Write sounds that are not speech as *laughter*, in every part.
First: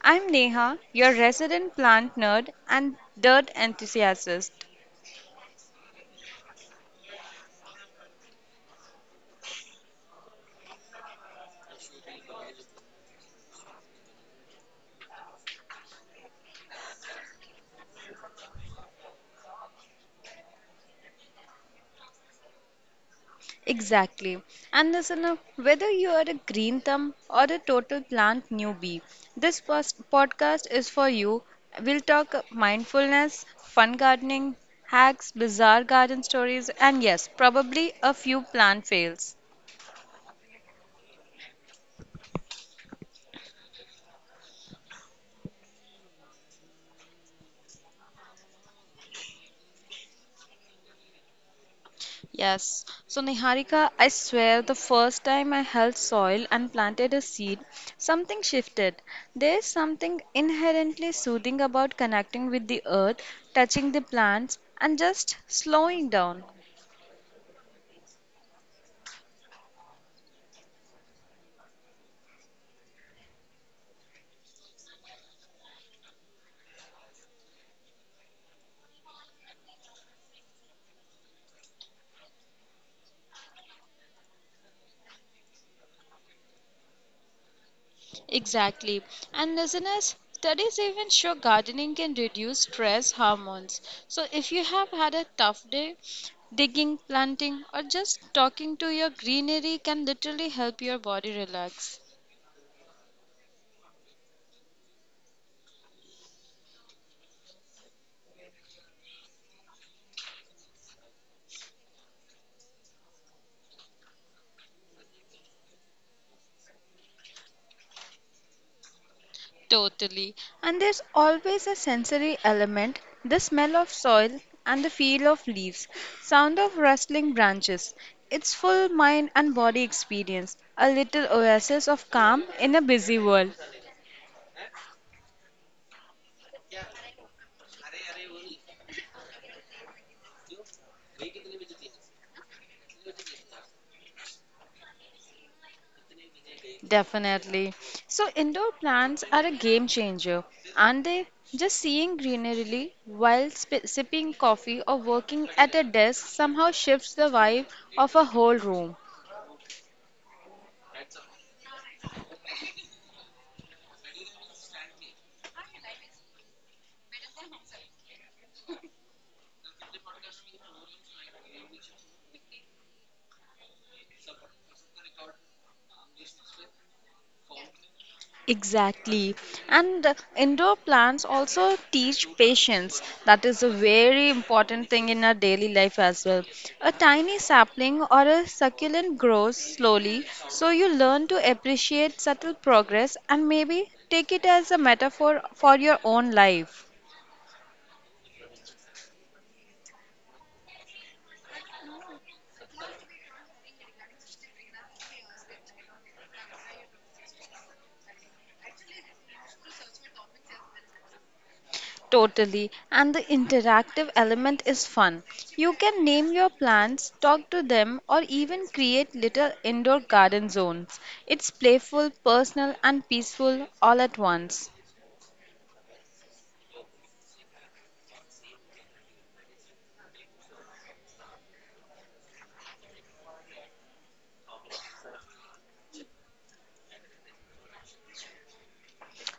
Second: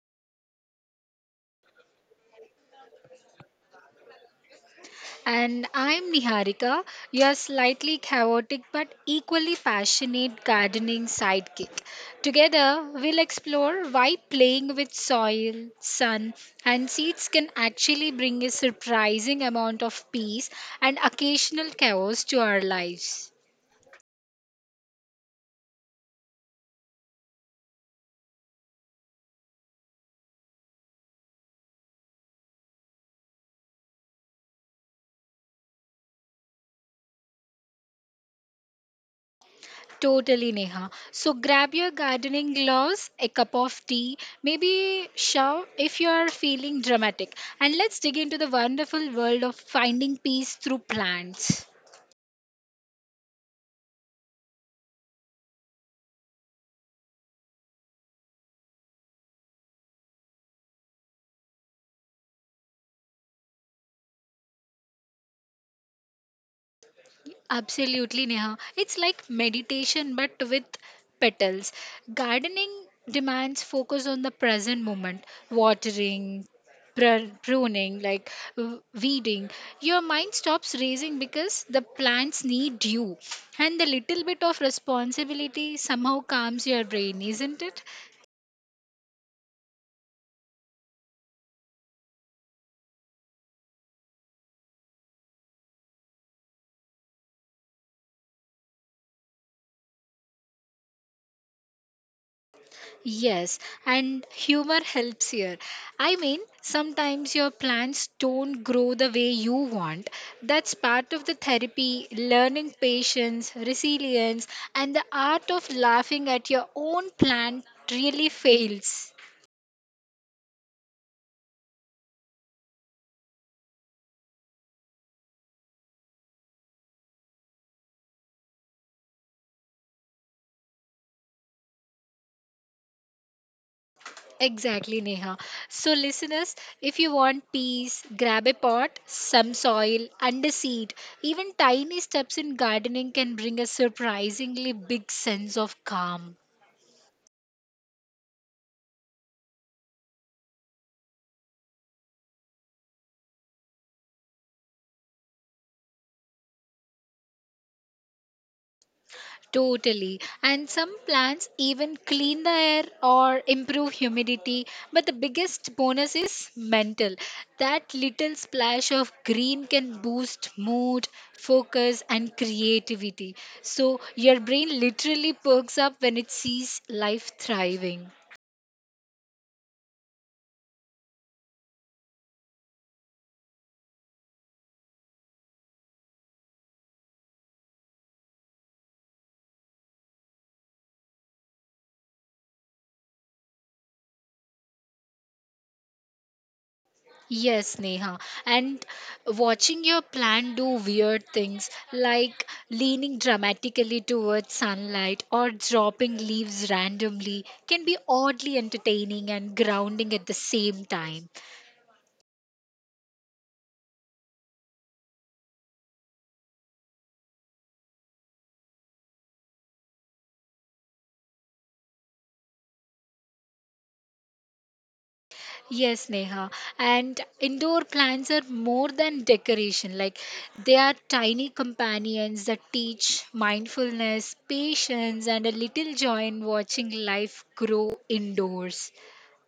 I'm Neha, your resident plant nerd and dirt enthusiast. And I'm Niharika, your slightly chaotic but equally passionate gardening sidekick. Together, we'll explore why playing with soil, sun, and seeds can actually bring a surprising amount of peace and occasional chaos to our lives. Exactly. And listener, whether you are a green thumb or a total plant newbie, this podcast is for you. We'll talk mindfulness, fun gardening, hacks, bizarre garden stories, and yes, probably a few plant fails. Totally, Neha. So grab your gardening gloves, a cup of tea, maybe shower if you are feeling dramatic, and let's dig into the wonderful world of finding peace through plants. Yes. So, Niharika, I swear the first time I held soil and planted a seed, something shifted. There is something inherently soothing about connecting with the earth, touching the plants, and just slowing down. Absolutely, Neha. It's like meditation but with petals. Gardening demands focus on the present moment, watering, pruning, like weeding. Your mind stops racing because the plants need you. And the little bit of responsibility somehow calms your brain, isn't it? Exactly. And listeners, studies even show gardening can reduce stress hormones. So if you have had a tough day, digging, planting, or just talking to your greenery can literally help your body relax. Yes, and humor helps here. I mean, sometimes your plants don't grow the way you want. That's part of the therapy, learning patience, resilience, and the art of laughing at your own plant really fails. Totally. And there's always a sensory element, the smell of soil and the feel of leaves, sound of rustling branches. It's full mind and body experience, a little oasis of calm in a busy world. Exactly, Neha. So, listeners, if you want peace, grab a pot, some soil, and a seed. Even tiny steps in gardening can bring a surprisingly big sense of calm. Definitely. So, indoor plants are a game changer, aren't they? Just seeing greenery while sipping coffee or working at a desk somehow shifts the vibe of a whole room. Totally. And some plants even clean the air or improve humidity. But the biggest bonus is mental. That little splash of green can boost mood, focus, and creativity. So your brain literally perks up when it sees life thriving. Exactly. And indoor plants also teach patience. That is a very important thing in our daily life as well. A tiny sapling or a succulent grows slowly, so you learn to appreciate subtle progress and maybe take it as a metaphor for your own life. Yes, Neha. And watching your plant do weird things like leaning dramatically towards sunlight or dropping leaves randomly can be oddly entertaining and grounding at the same time. Totally. And the interactive element is fun. You can name your plants, talk to them, or even create little indoor garden zones. It's playful, personal, and peaceful all at once. Yes, Neha. And indoor plants are more than decoration, like they are tiny companions that teach mindfulness, patience, and a little joy in watching life grow indoors.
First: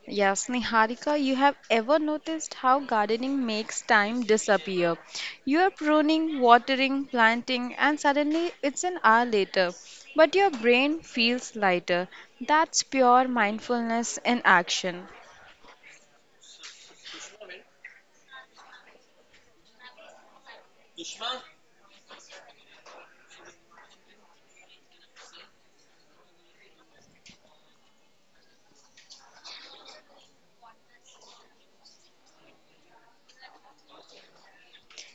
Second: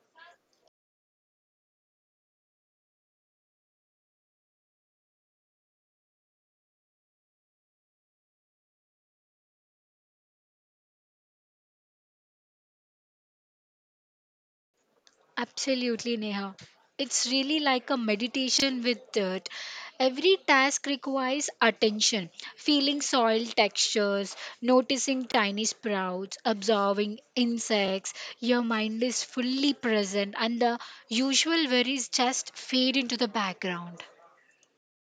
Yes, Niharika, you have ever noticed how gardening makes time disappear? You are pruning, watering, planting, and suddenly it's an hour later. But your brain feels lighter. That's pure mindfulness in action. Absolutely, Neha. It's really like a meditation with dirt. Every task requires attention, feeling soil textures, noticing tiny sprouts, observing insects. Your mind is fully present, and the usual worries just fade into the background.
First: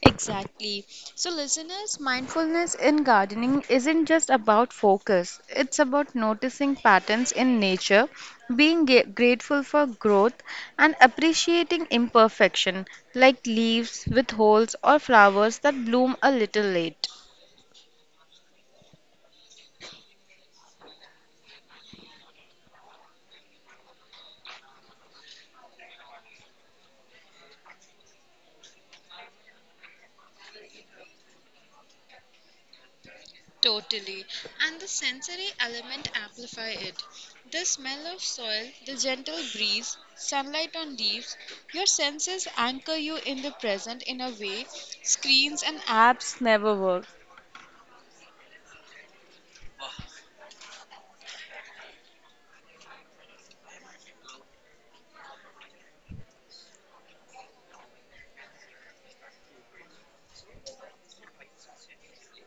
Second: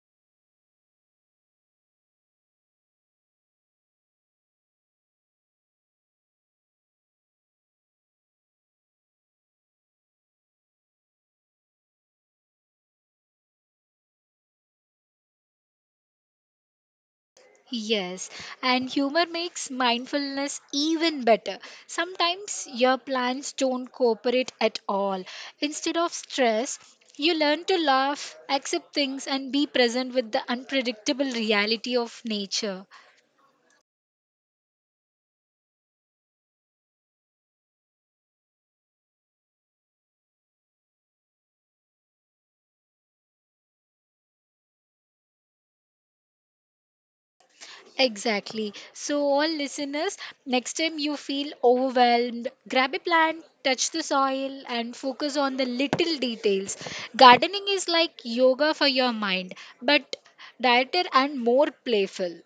Exactly. So, listeners, mindfulness in gardening isn't just about focus, it's about noticing patterns in nature, being grateful for growth, and appreciating imperfection, like leaves with holes or flowers that bloom a little late. Yes, and humor makes mindfulness even better. Sometimes your plans don't cooperate at all. Instead of stress, you learn to laugh, accept things, and be present with the unpredictable reality of nature. Totally. And the sensory element amplify it. The smell of soil, the gentle breeze, sunlight on leaves, your senses anchor you in the present in a way screens and apps never work. Exactly. So, all listeners, next time you feel overwhelmed, grab a plant, touch the soil, and focus on the little details. Gardening is like yoga for your mind, but dieter and more playful.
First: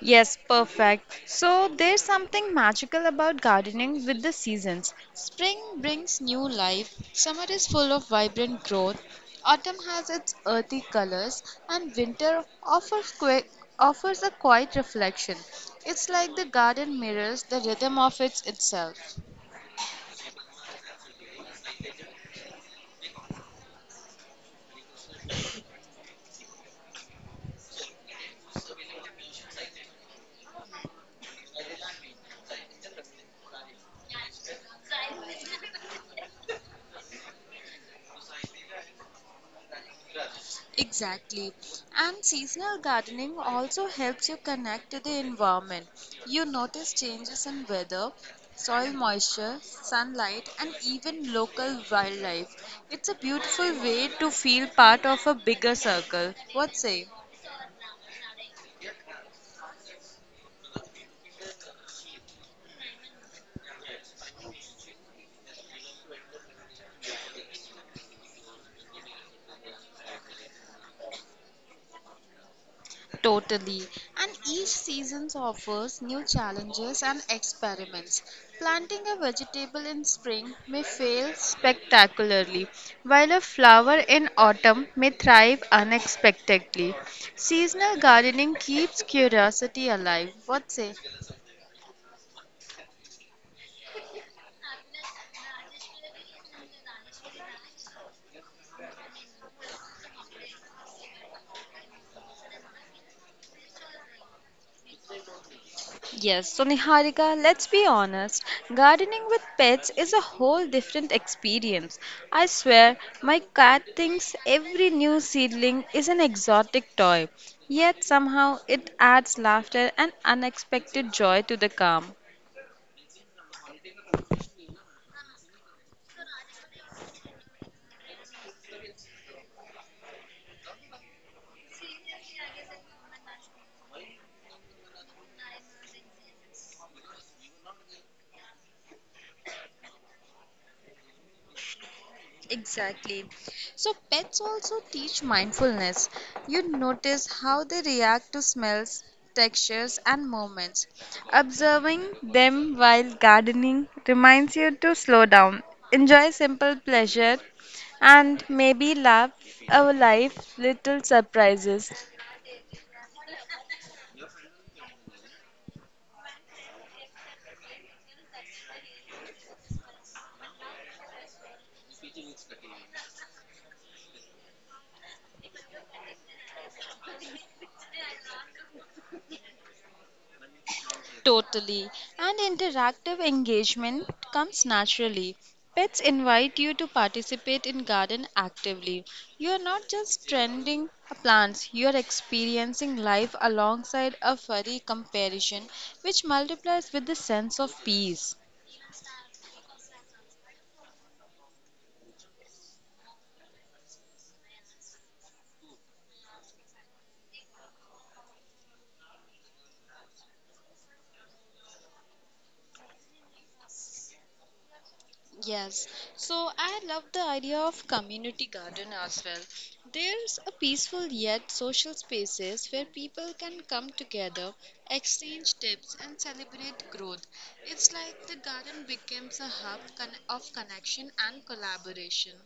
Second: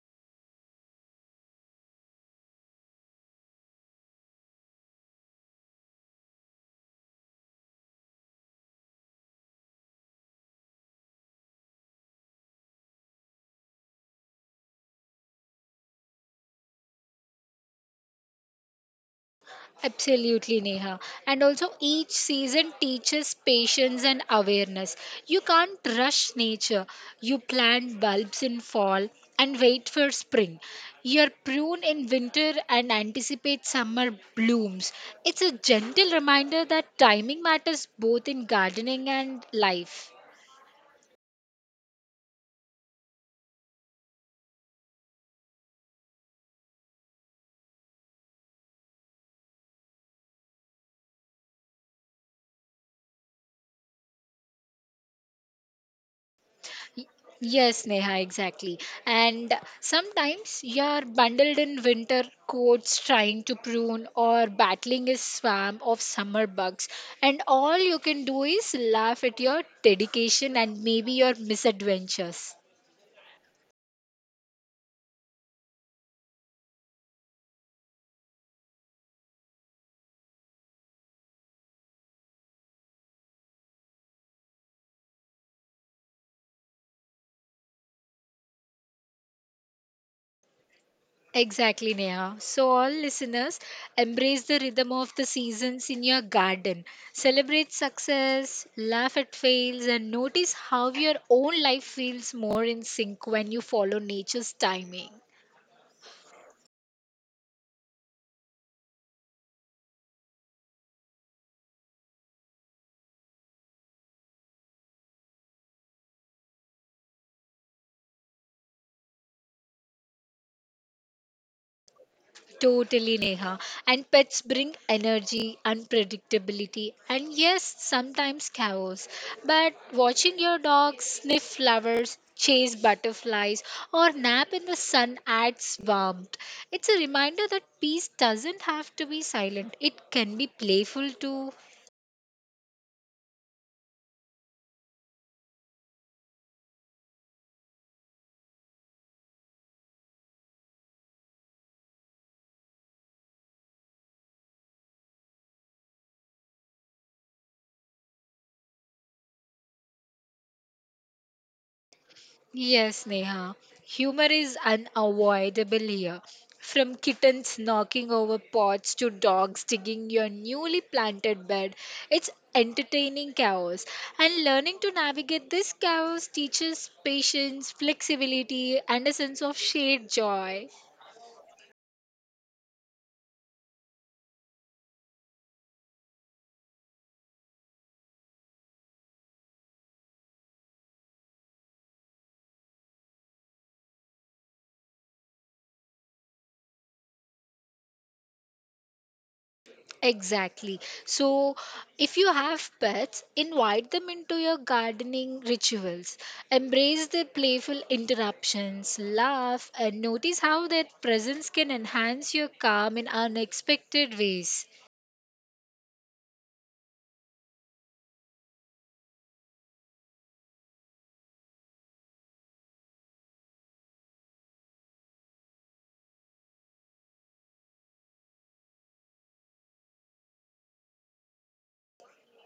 Yes, perfect. So there's something magical about gardening with the seasons. Spring brings new life, summer is full of vibrant growth, autumn has its earthy colors, and winter offers a quiet reflection. It's like the garden mirrors the rhythm of its itself. Absolutely, Neha. And also, each season teaches patience and awareness. You can't rush nature. You plant bulbs in fall and wait for spring. Your prune in winter and anticipate summer blooms. It's a gentle reminder that timing matters both in gardening and life. Exactly. And seasonal gardening also helps you connect to the environment. You notice changes in weather, soil moisture, sunlight, and even local wildlife. It's a beautiful way to feel part of a bigger circle. What say? Yes, Neha, exactly. And sometimes you are bundled in winter coats trying to prune or battling a swarm of summer bugs, and all you can do is laugh at your dedication and maybe your misadventures. Totally. And each season offers new challenges and experiments. Planting a vegetable in spring may fail spectacularly, while a flower in autumn may thrive unexpectedly, seasonal gardening keeps curiosity alive. What say? Exactly, Neha. So, all listeners, embrace the rhythm of the seasons in your garden. Celebrate success, laugh at fails, and notice how your own life feels more in sync when you follow nature's timing. Yes, so Niharika, let's be honest, gardening with pets is a whole different experience. I swear, my cat thinks every new seedling is an exotic toy, yet somehow it adds laughter and unexpected joy to the calm. Totally, Neha. And pets bring energy, unpredictability, and yes, sometimes chaos. But watching your dog sniff flowers, chase butterflies, or nap in the sun adds warmth. It's a reminder that peace doesn't have to be silent, it can be playful too. Exactly. So pets also teach mindfulness. You notice how they react to smells, textures, and movements. Observing them while gardening reminds you to slow down, enjoy simple pleasure, and maybe laugh our life little surprises. Yes, Neha. Humor is unavoidable here. From kittens knocking over pots to dogs digging your newly planted bed, it's entertaining chaos. And learning to navigate this chaos teaches patience, flexibility, and a sense of shared joy. Totally. And interactive engagement comes naturally. Pets invite you to participate in garden actively. You are not just tending plants, you are experiencing life alongside a furry comparison which multiplies with the sense of peace. Exactly. So, if you have pets, invite them into your gardening rituals. Embrace their playful interruptions, laugh, and notice how their presence can enhance your calm in unexpected ways. Yes, so I love the idea of community garden as well. There's a peaceful yet social spaces where people can come together, exchange tips, and celebrate growth. It's like the garden becomes a hub of connection and collaboration.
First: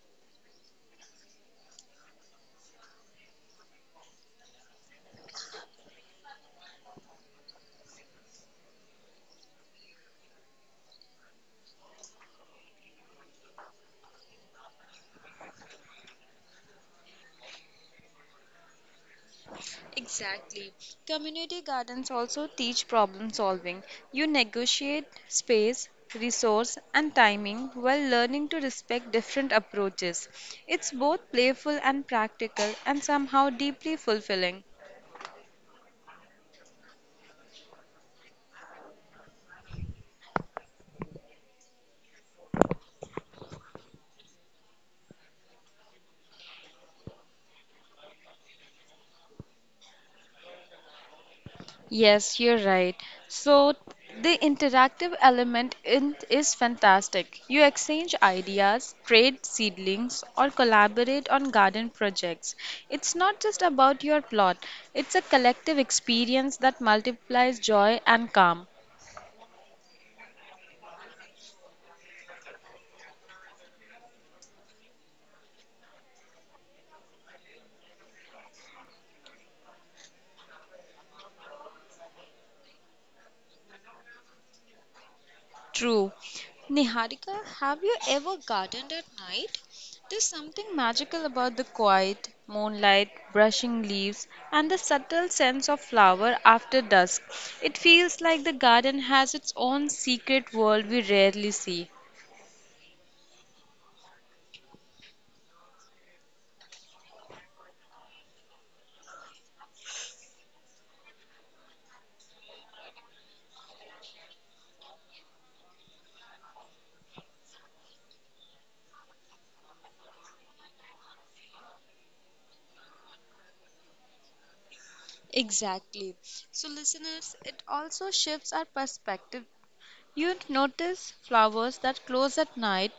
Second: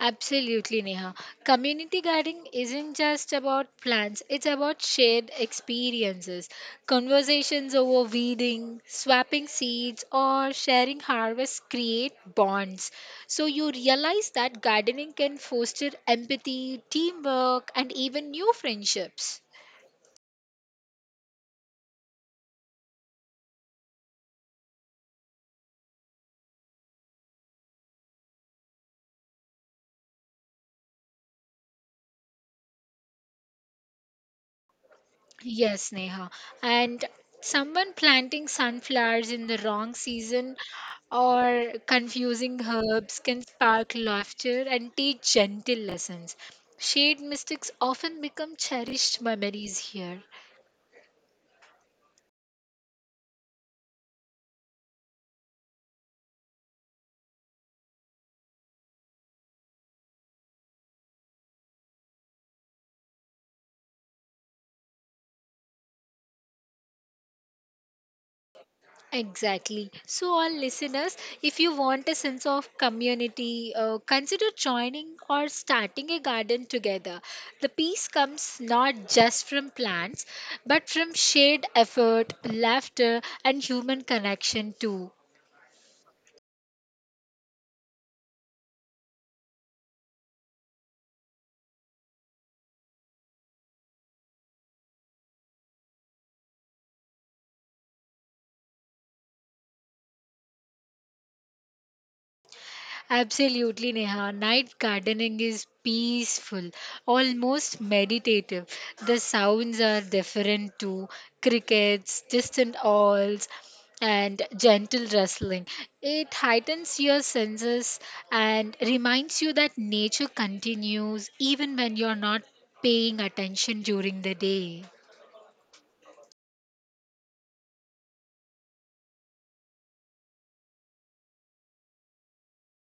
Absolutely, Neha. Community gardening isn't just about plants, it's about shared experiences. Conversations over weeding, swapping seeds, or sharing harvests create bonds. So you realize that gardening can foster empathy, teamwork, and even new friendships. Exactly. Community gardens also teach problem solving. You negotiate space, resource, and timing while learning to respect different approaches. It's both playful and practical, and somehow deeply fulfilling. Yes, Neha. And someone planting sunflowers in the wrong season or confusing herbs can spark laughter and teach gentle lessons. Shade mystics often become cherished memories here. Yes, you're right. So the interactive is fantastic. You exchange ideas, trade seedlings, or collaborate on garden projects. It's not just about your plot, it's a collective experience that multiplies joy and calm. Exactly. So, our listeners, if you want a sense of community, consider joining or starting a garden together. The peace comes not just from plants, but from shared effort, laughter, and human connection too. True. Niharika, have you ever gardened at night? There's something magical about the quiet, moonlight, brushing leaves, and the subtle sense of flower after dusk. It feels like the garden has its own secret world we rarely see. Absolutely, Neha. Night gardening is peaceful, almost meditative. The sounds are different too crickets, distant owls, and gentle rustling. It heightens your senses and reminds you that nature continues even when you're not paying attention during the day. Exactly. So, listeners, it also shifts our perspective. You'd notice flowers that close at night,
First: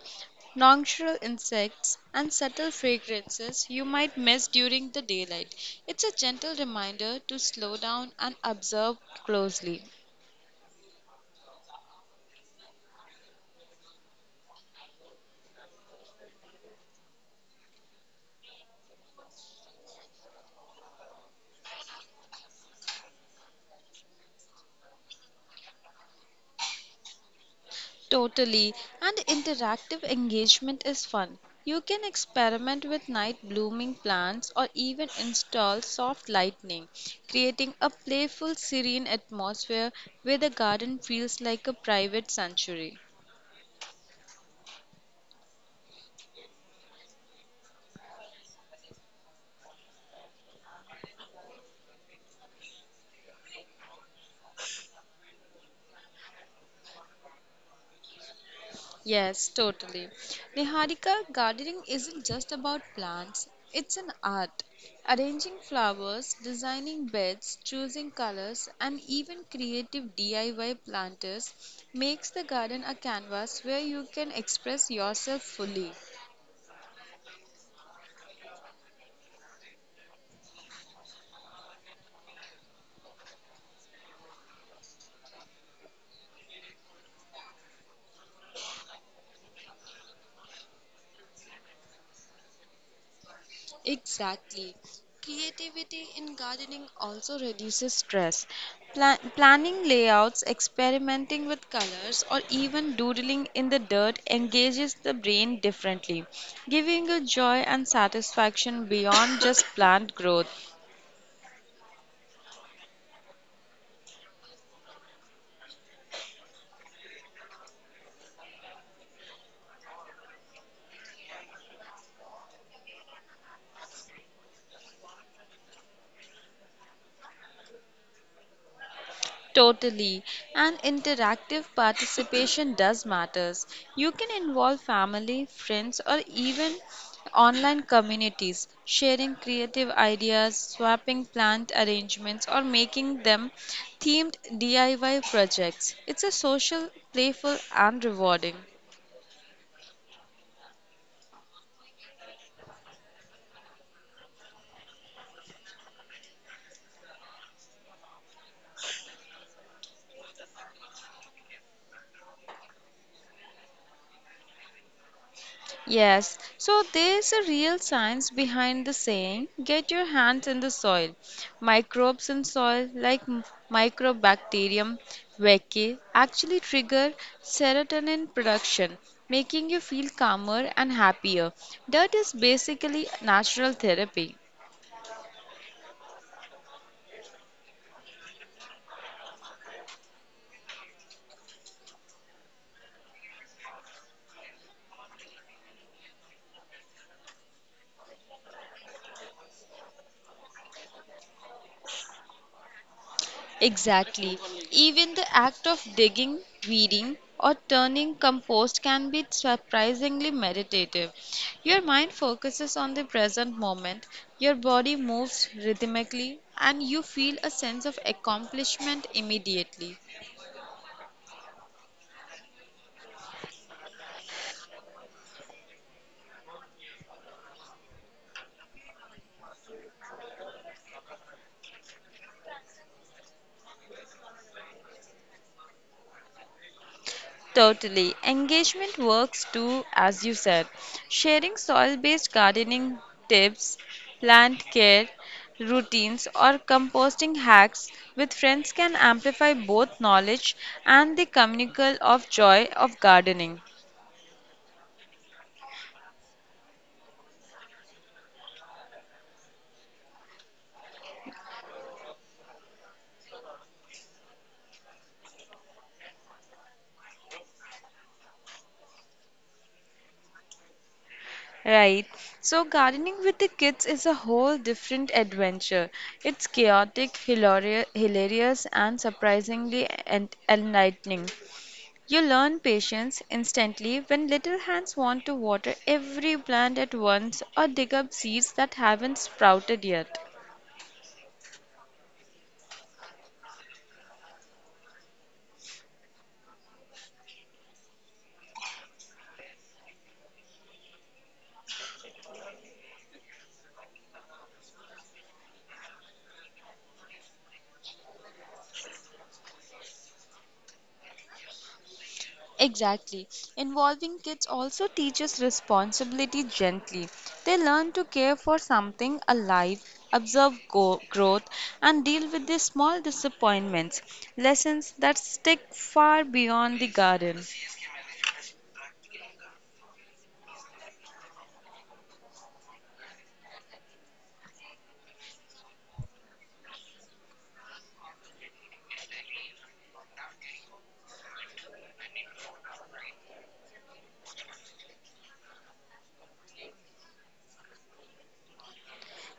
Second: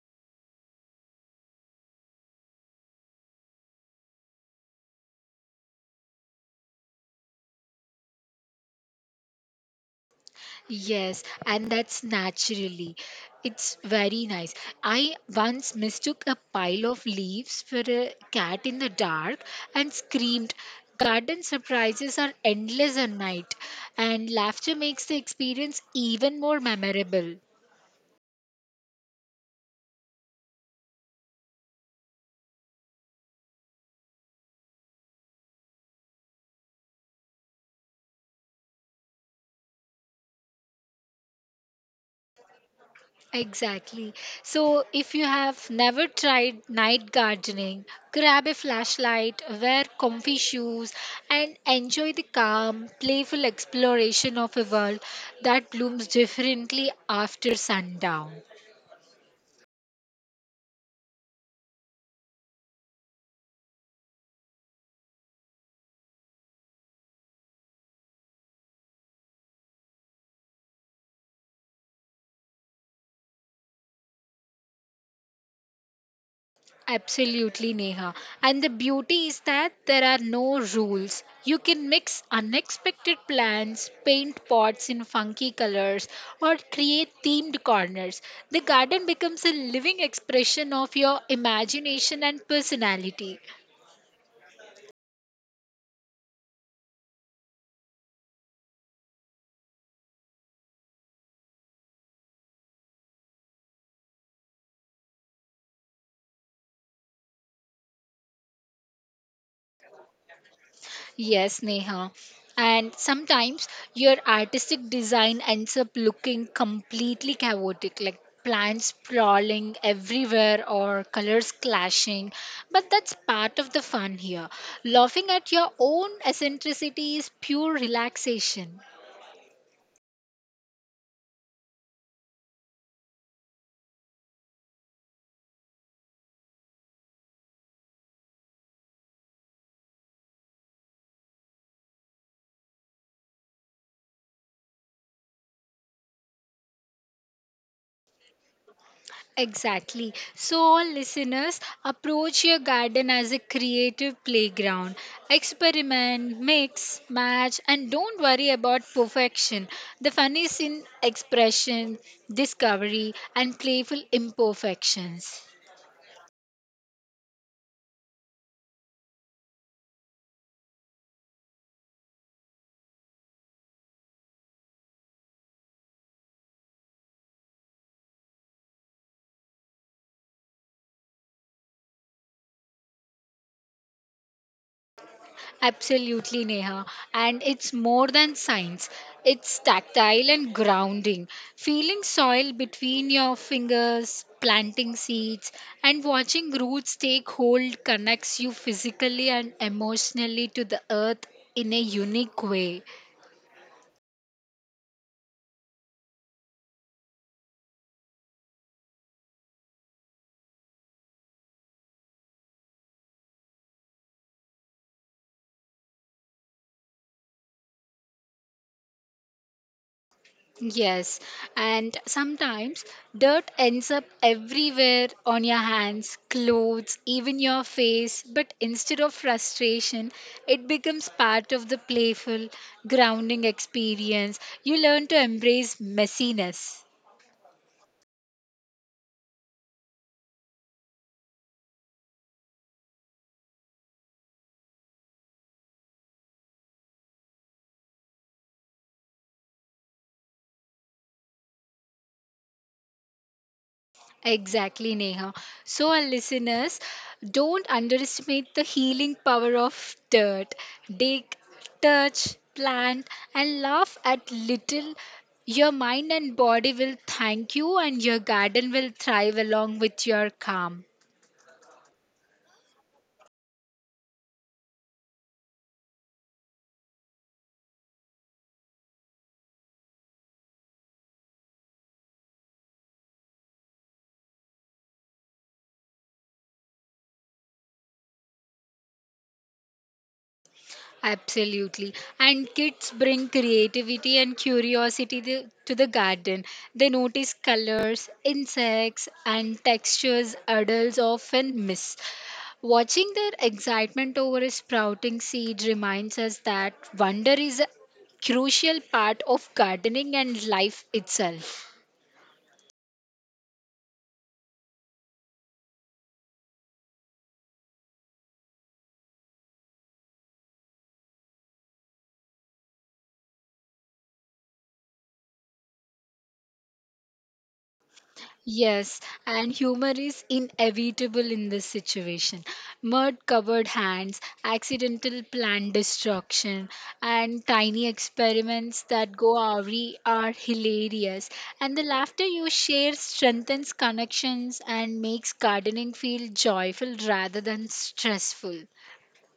nocturnal insects, and subtle fragrances you might miss during the daylight. It's a gentle reminder to slow down and observe closely. Yes, and that's naturally. It's very nice. I once mistook a pile of leaves for a cat in the dark and screamed, garden surprises are endless at night, and laughter makes the experience even more memorable. Totally, and interactive engagement is fun. You can experiment with night blooming plants or even install soft lighting, creating a playful, serene atmosphere where the garden feels like a private sanctuary. Exactly. So, if you have never tried night gardening, grab a flashlight, wear comfy shoes, and enjoy the calm, playful exploration of a world that blooms differently after sundown. Yes, totally. Niharika, gardening isn't just about plants, it's an art. Arranging flowers, designing beds, choosing colors, and even creative DIY planters makes the garden a canvas where you can express yourself fully. Absolutely, Neha. And the beauty is that there are no rules. You can mix unexpected plants, paint pots in funky colors, or create themed corners. The garden becomes a living expression of your imagination and personality. Exactly. Creativity in gardening also reduces stress. Planning layouts, experimenting with colors, or even doodling in the dirt engages the brain differently, giving a joy and satisfaction beyond just *coughs* plant growth. Yes, Neha. And sometimes your artistic design ends up looking completely chaotic, like plants sprawling everywhere or colors clashing. But that's part of the fun here. Laughing at your own eccentricity is pure relaxation. Totally. And interactive participation does matters. You can involve family, friends or even online communities, sharing creative ideas, swapping plant arrangements or making them themed DIY projects. It's a social, playful and rewarding. Exactly. So, all listeners, approach your garden as a creative playground. Experiment, mix, match, and don't worry about perfection. The fun is in expression, discovery, and playful imperfections. Yes, so there's a real science behind the saying get your hands in the soil. Microbes in soil, like Microbacterium vaccae, actually trigger serotonin production, making you feel calmer and happier. Dirt is basically natural therapy. Absolutely, Neha. And it's more than science. It's tactile and grounding. Feeling soil between your fingers, planting seeds, and watching roots take hold connects you physically and emotionally to the earth in a unique way. Exactly. Even the act of digging, weeding, or turning compost can be surprisingly meditative. Your mind focuses on the present moment, your body moves rhythmically, and you feel a sense of accomplishment immediately. Yes, and sometimes dirt ends up everywhere on your hands, clothes, even your face. But instead of frustration, it becomes part of the playful, grounding experience. You learn to embrace messiness. Totally. Engagement works too, as you said. Sharing soil based gardening tips, plant care routines, or composting hacks with friends can amplify both knowledge and the communal of joy of gardening. Exactly, Neha. So, our listeners, don't underestimate the healing power of dirt. Dig, touch, plant, and laugh at little. Your mind and body will thank you, and your garden will thrive along with your calm. Right. So, gardening with the kids is a whole different adventure. It's chaotic, hilarious, and surprisingly enlightening. You learn patience instantly when little hands want to water every plant at once or dig up seeds that haven't sprouted yet. Absolutely. And kids bring creativity and curiosity to the garden. They notice colors, insects, and textures adults often miss. Watching their excitement over a sprouting seed reminds us that wonder is a crucial part of gardening and life itself. Exactly. Involving kids also teaches responsibility gently. They learn to care for something alive, observe growth, and deal with the small disappointments, lessons that stick far beyond the garden. Yes, and humor is inevitable in this situation. Mud covered hands, accidental plant destruction, and tiny experiments that go awry are hilarious. And the laughter you share strengthens connections and makes gardening feel joyful rather than stressful.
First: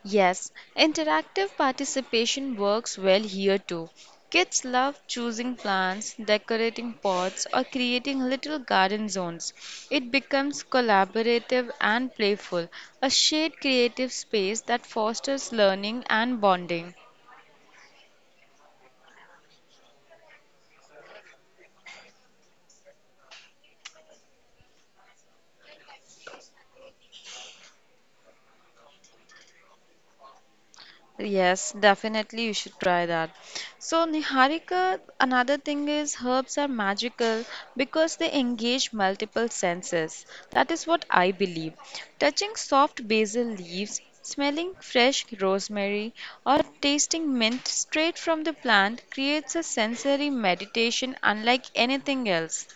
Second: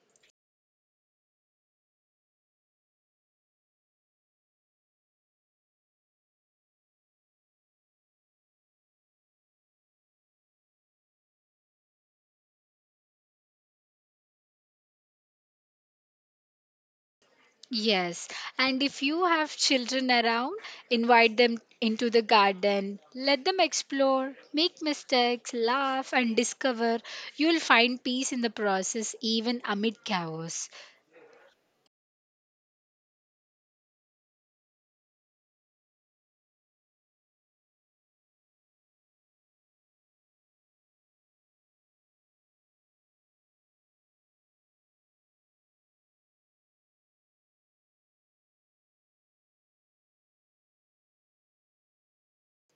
Yes, interactive participation works well here too. Kids love choosing plants, decorating pots, or creating little garden zones. It becomes collaborative and playful, a shared creative space that fosters learning and bonding. Yes, and if you have children around, invite them into the garden. Let them explore, make mistakes, laugh, and discover. You'll find peace in the process, even amid chaos. Yes, definitely you should try that. So, Niharika, another thing is herbs are magical because they engage multiple senses. That is what I believe. Touching soft basil leaves, smelling fresh rosemary, or tasting mint straight from the plant creates a sensory meditation unlike anything else.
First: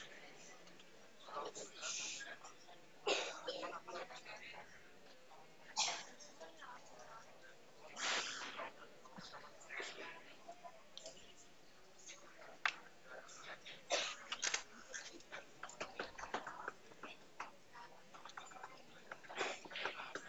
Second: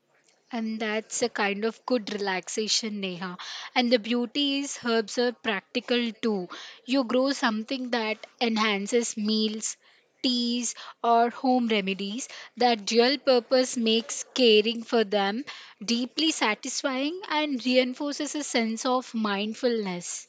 And that's a kind of good relaxation, Neha. And the beauty is herbs are practical too. You grow something that enhances meals, teas, or home remedies. That dual purpose makes caring for them deeply satisfying and reinforces a sense of mindfulness.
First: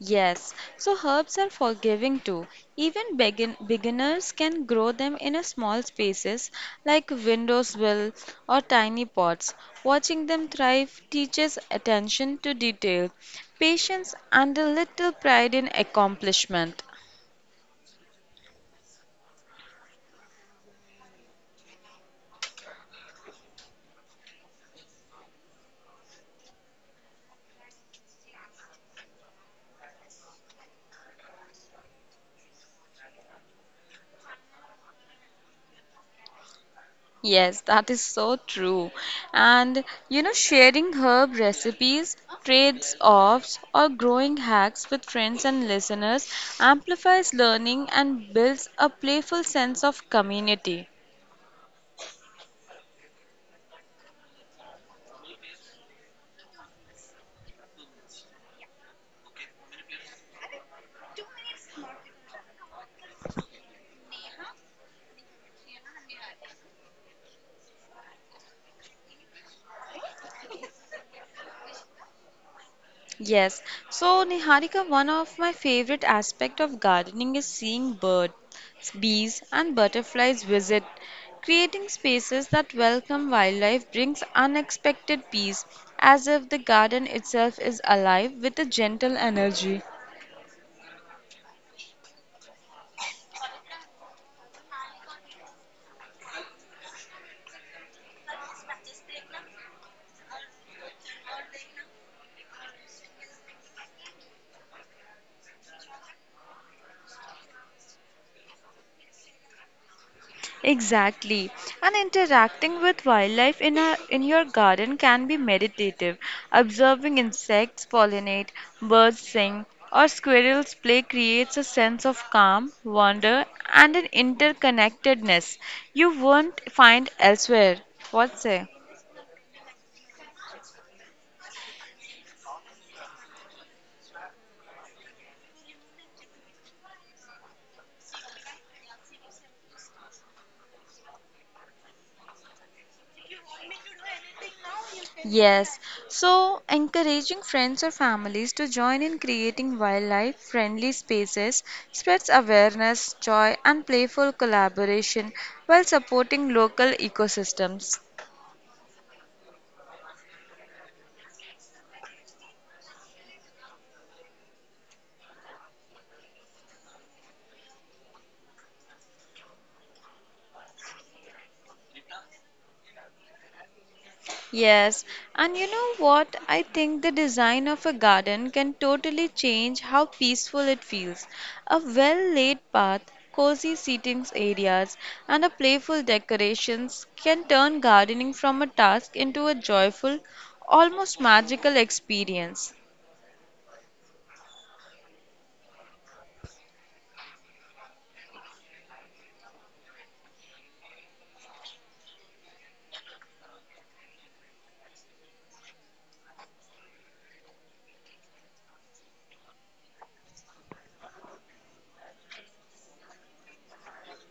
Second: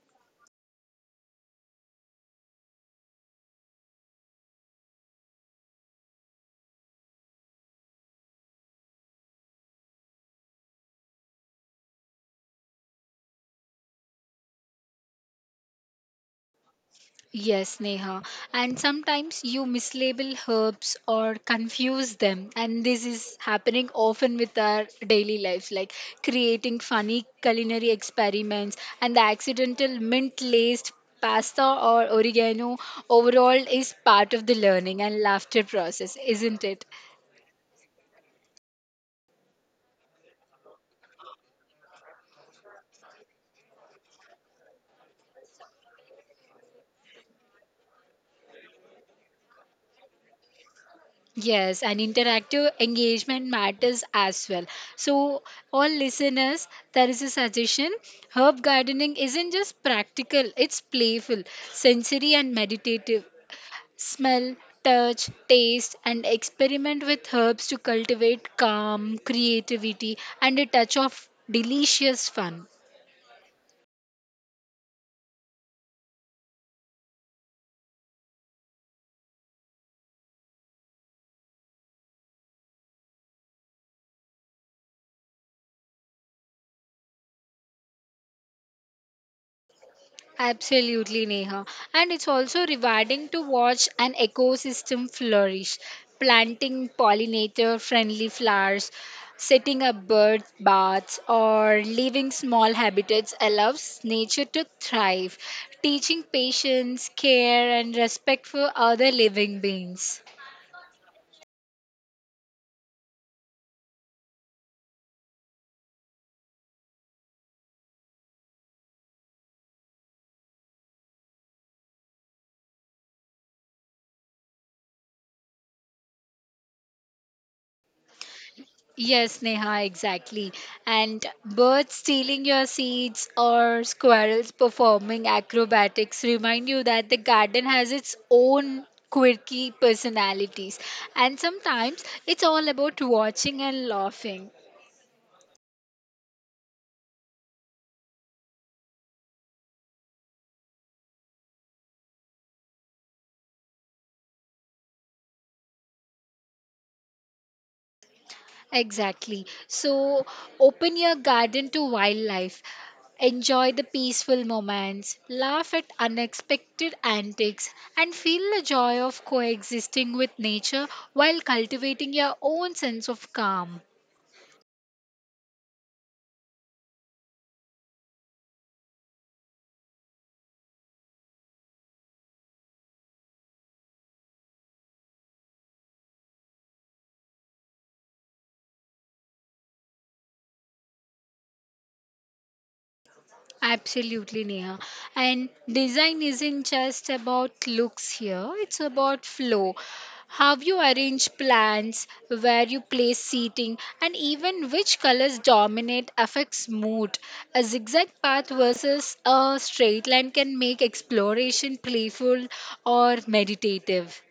Yes, so herbs are forgiving too. Even beginners can grow them in a small spaces like windows will or tiny pots. Watching them thrive teaches attention to detail, patience and a little pride in accomplishment. Yes, Neha. And sometimes you mislabel herbs or confuse them. And this is happening often with our daily lives, like creating funny culinary experiments and the accidental mint laced pasta or oregano overall is part of the learning and laughter process, isn't it? Yes, that is so true. And you know, sharing herb recipes, trades offs, or growing hacks with friends and listeners amplifies learning and builds a playful sense of community. Yes, and interactive engagement matters as well. So, all listeners, there is a suggestion. Herb gardening isn't just practical, it's playful, sensory, and meditative. Smell, touch, taste, and experiment with herbs to cultivate calm, creativity, and a touch of delicious fun. Yes. So, Niharika, one of my favorite aspect of gardening is seeing birds, bees, and butterflies visit. Creating spaces that welcome wildlife brings unexpected peace, as if the garden itself is alive with a gentle energy. Absolutely, Neha. And it's also rewarding to watch an ecosystem flourish, planting pollinator friendly flowers, setting up bird baths, or leaving small habitats allows nature to thrive, teaching patience, care, and respect for other living beings. Exactly. And interacting with wildlife in your garden can be meditative. Observing insects pollinate, birds sing, or squirrels play creates a sense of calm, wonder, and an interconnectedness you won't find elsewhere. What say? Yes, Neha, exactly. And birds stealing your seeds or squirrels performing acrobatics remind you that the garden has its own quirky personalities. And sometimes it's all about watching and laughing. Yes, so encouraging friends or families to join in creating wildlife friendly spaces spreads awareness, joy, and playful collaboration while supporting local ecosystems. Exactly. So open your garden to wildlife. Enjoy the peaceful moments, laugh at unexpected antics, and feel the joy of coexisting with nature while cultivating your own sense of calm. Yes, and you know what? I think the design of a garden can totally change how peaceful it feels. A well laid path, cozy seating areas, and a playful decorations can turn gardening from a task into a joyful, almost magical experience. Absolutely, Neha. And design isn't just about looks here, it's about flow. How you arrange plants, where you place seating, and even which colors dominate affects mood. A zigzag path versus a straight line can make exploration playful or meditative.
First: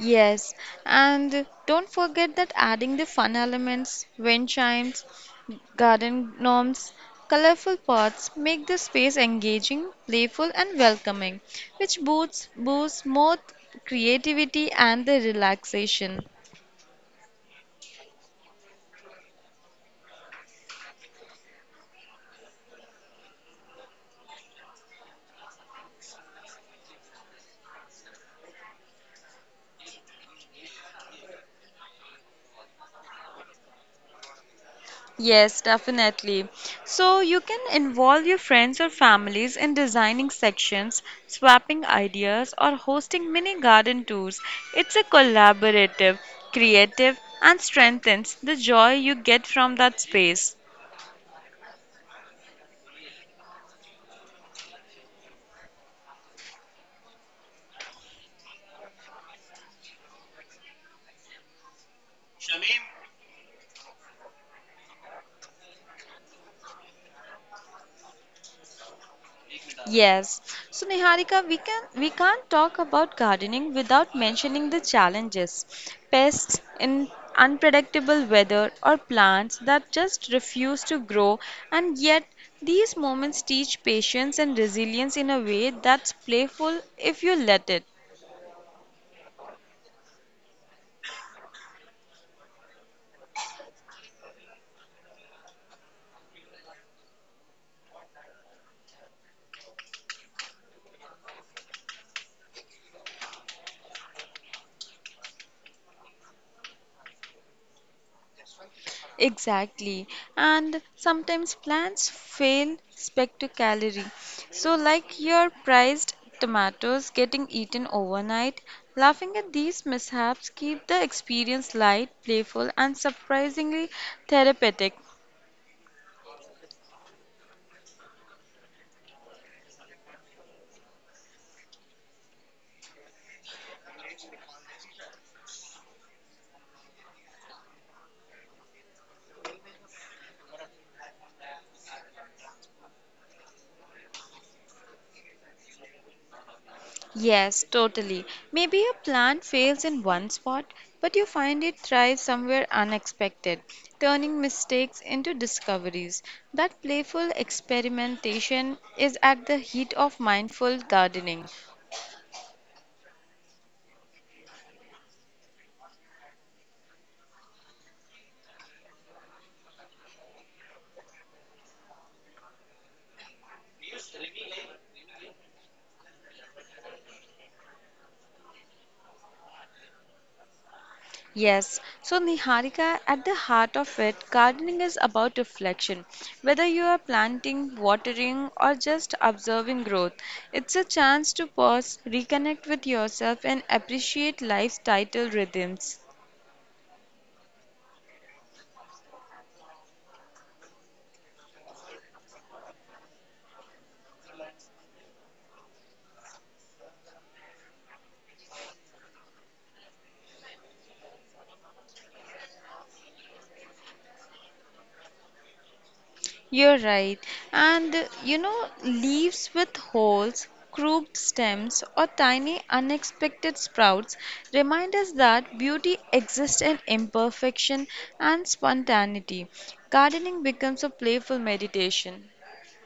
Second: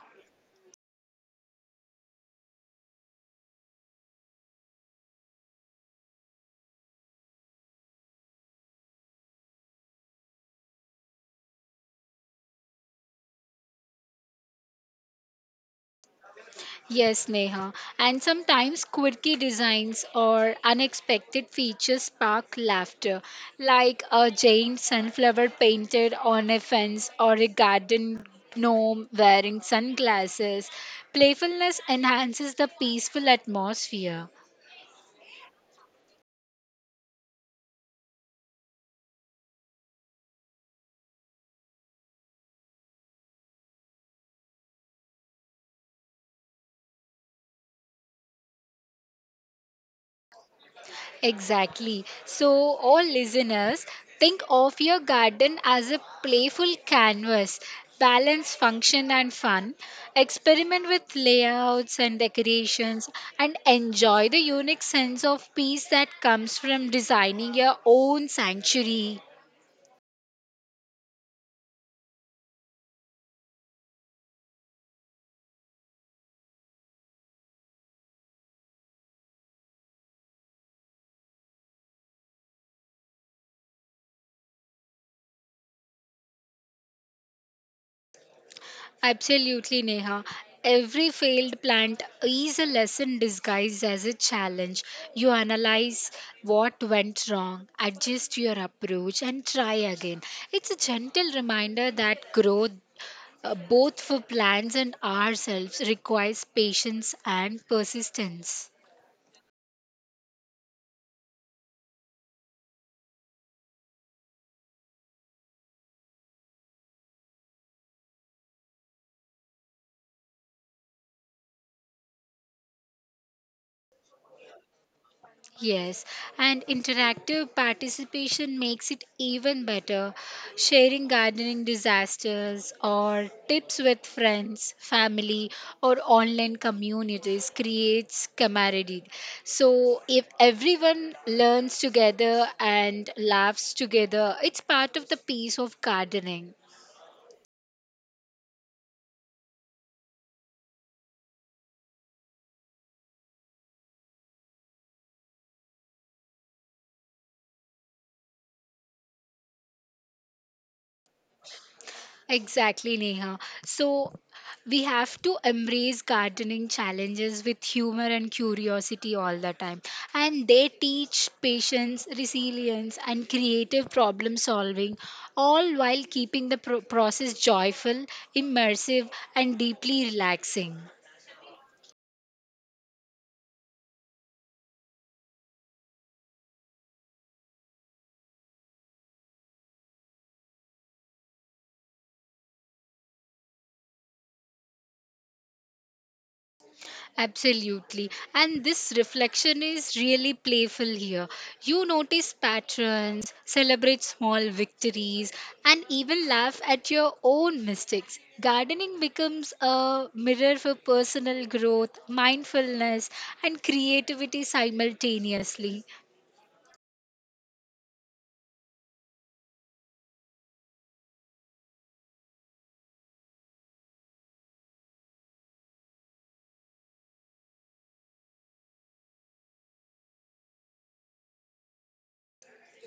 Yes, and don't forget that adding the fun elements, wind chimes, garden gnomes, colorful pots make the space engaging, playful, and welcoming, which boosts both creativity and the relaxation. Yes, Neha. And sometimes quirky designs or unexpected features spark laughter, like a giant sunflower painted on a fence or a garden gnome wearing sunglasses. Playfulness enhances the peaceful atmosphere. Yes, definitely. So you can involve your friends or families in designing sections, swapping ideas, or hosting mini garden tours. It's a collaborative, creative, and strengthens the joy you get from that space. Exactly. So, all listeners, think of your garden as a playful canvas. Balance function and fun. Experiment with layouts and decorations and enjoy the unique sense of peace that comes from designing your own sanctuary. Yes. So Niharika, we can't talk about gardening without mentioning the challenges. Pests in unpredictable weather or plants that just refuse to grow, and yet these moments teach patience and resilience in a way that's playful if you let it. Absolutely, Neha. Every failed plant is a lesson disguised as a challenge. You analyze what went wrong, adjust your approach, and try again. It's a gentle reminder that growth, both for plants and ourselves, requires patience and persistence. Exactly. And sometimes plants fail spectacularly. So, like your prized tomatoes getting eaten overnight, laughing at these mishaps keep the experience light, playful, and surprisingly therapeutic. Yes, and interactive participation makes it even better. Sharing gardening disasters or tips with friends, family, or online communities creates camaraderie. So, if everyone learns together and laughs together, it's part of the piece of gardening. Yes, totally. Maybe a plant fails in one spot, but you find it thrives somewhere unexpected, turning mistakes into discoveries. That playful experimentation is at the heat of mindful gardening. Exactly, Neha. So we have to embrace gardening challenges with humor and curiosity all the time. And they teach patience, resilience, and creative problem solving, all while keeping the process joyful, immersive, and deeply relaxing. Yes, so Niharika, at the heart of it, gardening is about reflection. Whether you are planting, watering, or just observing growth, it's a chance to pause, reconnect with yourself, and appreciate life's title rhythms. Absolutely. And this reflection is really playful here. You notice patterns, celebrate small victories, and even laugh at your own mistakes. Gardening becomes a mirror for personal growth, mindfulness, and creativity simultaneously. You're right. And you know, leaves with holes, crooked stems, or tiny unexpected sprouts remind us that beauty exists in imperfection and spontaneity. Gardening becomes a playful meditation.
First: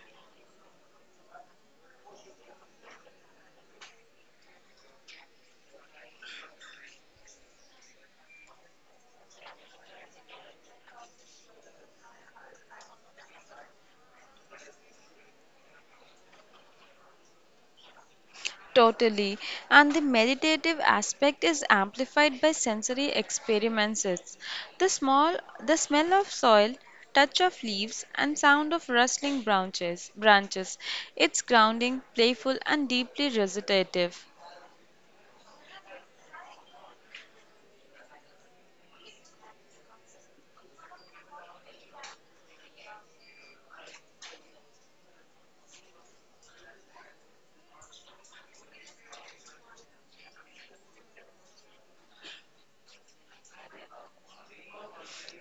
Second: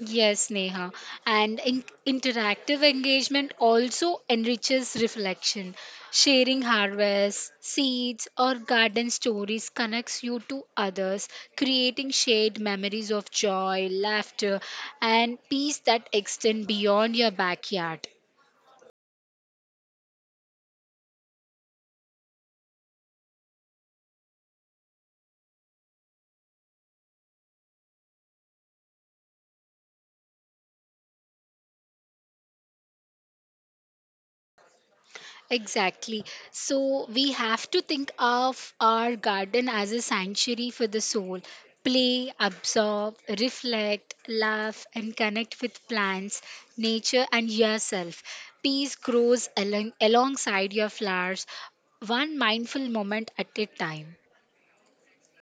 Yes, Neha. And interactive engagement also enriches reflection. Sharing harvests, seeds, or garden stories connects you to others, creating shared memories of joy, laughter, and peace that extend beyond your backyard. Totally. And the meditative aspect is amplified by sensory experiences. The small the smell of soil, touch of leaves, and sound of rustling branches. It's grounding, playful, and deeply recitative. Exactly. So we have to think of our garden as a sanctuary for the soul. Play, absorb, reflect, laugh, and connect with plants, nature, and yourself. Peace grows along, alongside your flowers, one mindful moment at a time.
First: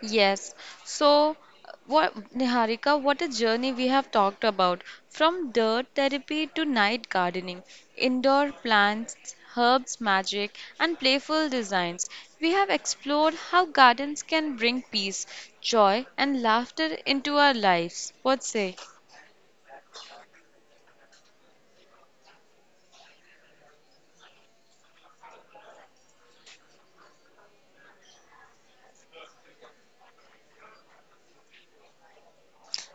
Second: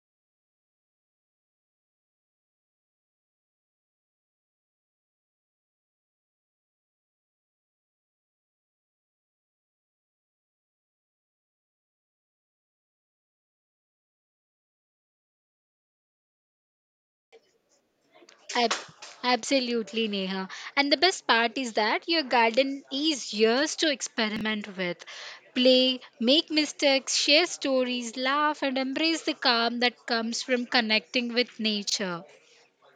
Yes. So, what a journey we have talked about. From dirt therapy to night gardening, indoor plants, herbs magic, and playful designs. We have explored how gardens can bring peace, joy, and laughter into our lives. What Ab- say? absolutely, Neha. And the best part is that your garden is yours to experiment with. Play, make mistakes, share stories, laugh, and embrace the calm that comes from connecting with nature.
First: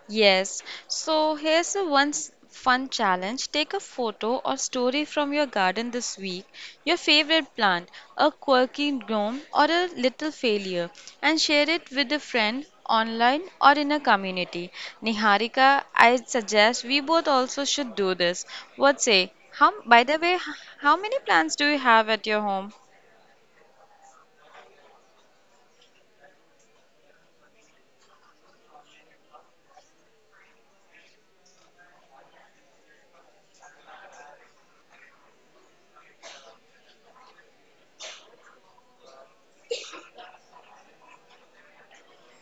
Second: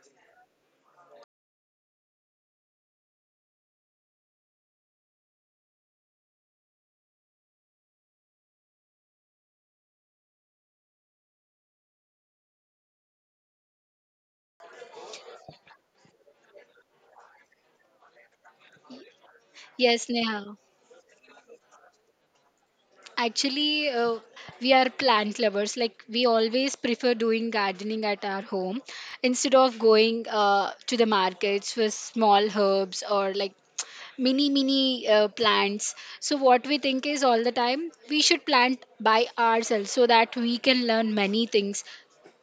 Yes, so here's a once fun challenge. Take a photo or story from your garden this week, your favorite plant, a quirky gnome, or a little failure, and share it with a friend online or in a community. Niharika, I suggest we both also should do this. What say? How, by Yes, the way, h- Neha. how many plants do you have at your home? Actually, we are plant lovers. Like, we always prefer doing gardening at our home instead of going to the markets for small herbs or like mini plants. So, what we think is all the time we should plant by ourselves so that we can learn many things.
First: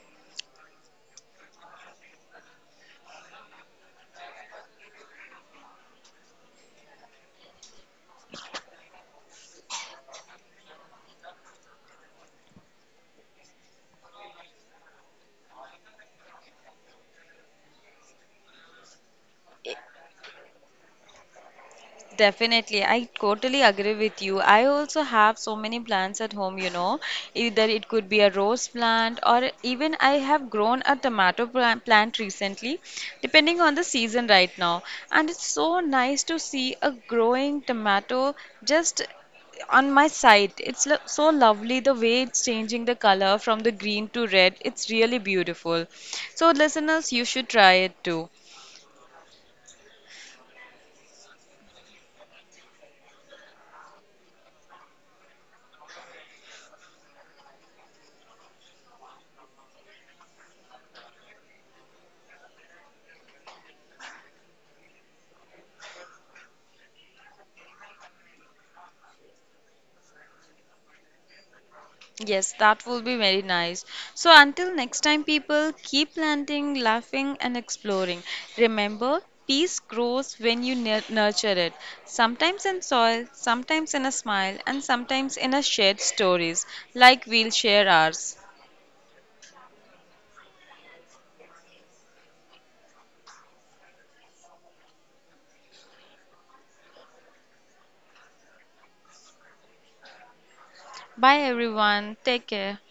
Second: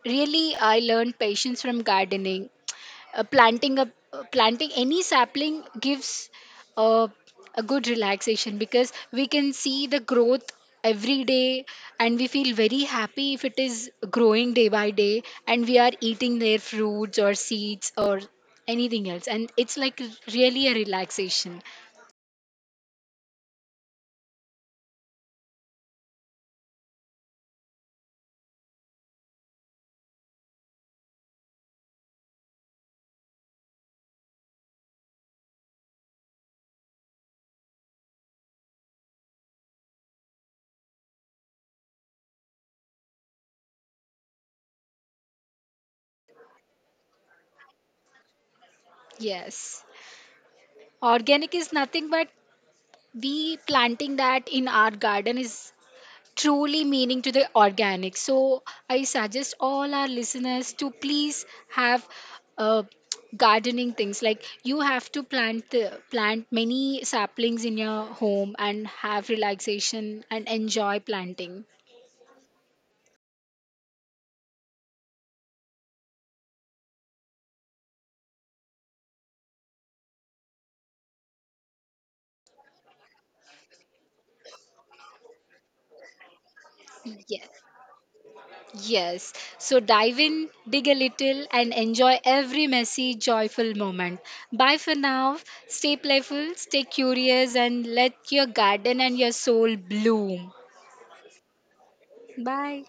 Really, I learned patience from gardening. Planting any sapling gives uh, a good relaxation because we can see the growth every day and we feel very happy if it is growing day by day and we are eating their fruits or seeds or anything else, and it's like really a relaxation. Definitely, I totally agree with you. I also have so many plants at home, you know. Either it could be a rose plant, or even I have grown a tomato plant recently, depending on the season right now. And it's so nice to see a growing tomato just on my side. It's lo so lovely the way it's changing the color from the green to red. It's really beautiful. So, listeners, you should try it too. Yes, organic is nothing but we planting that in our garden is truly meaning to the organic. So I suggest all our listeners to please have uh, gardening things, like you have to plant many saplings in your home and have relaxation and enjoy planting. Yes, that will be very nice. So, until next time, people, keep planting, laughing, and exploring. Remember, peace grows when you nurture it. Sometimes in soil, sometimes in a smile, and sometimes in a shared stories, like we'll Yes. share ours. Yes. So dive in, dig a little, and enjoy every messy, joyful moment. Bye for now. Stay playful, stay curious, and let your garden and your soul bloom. Bye, everyone. Take care. Bye.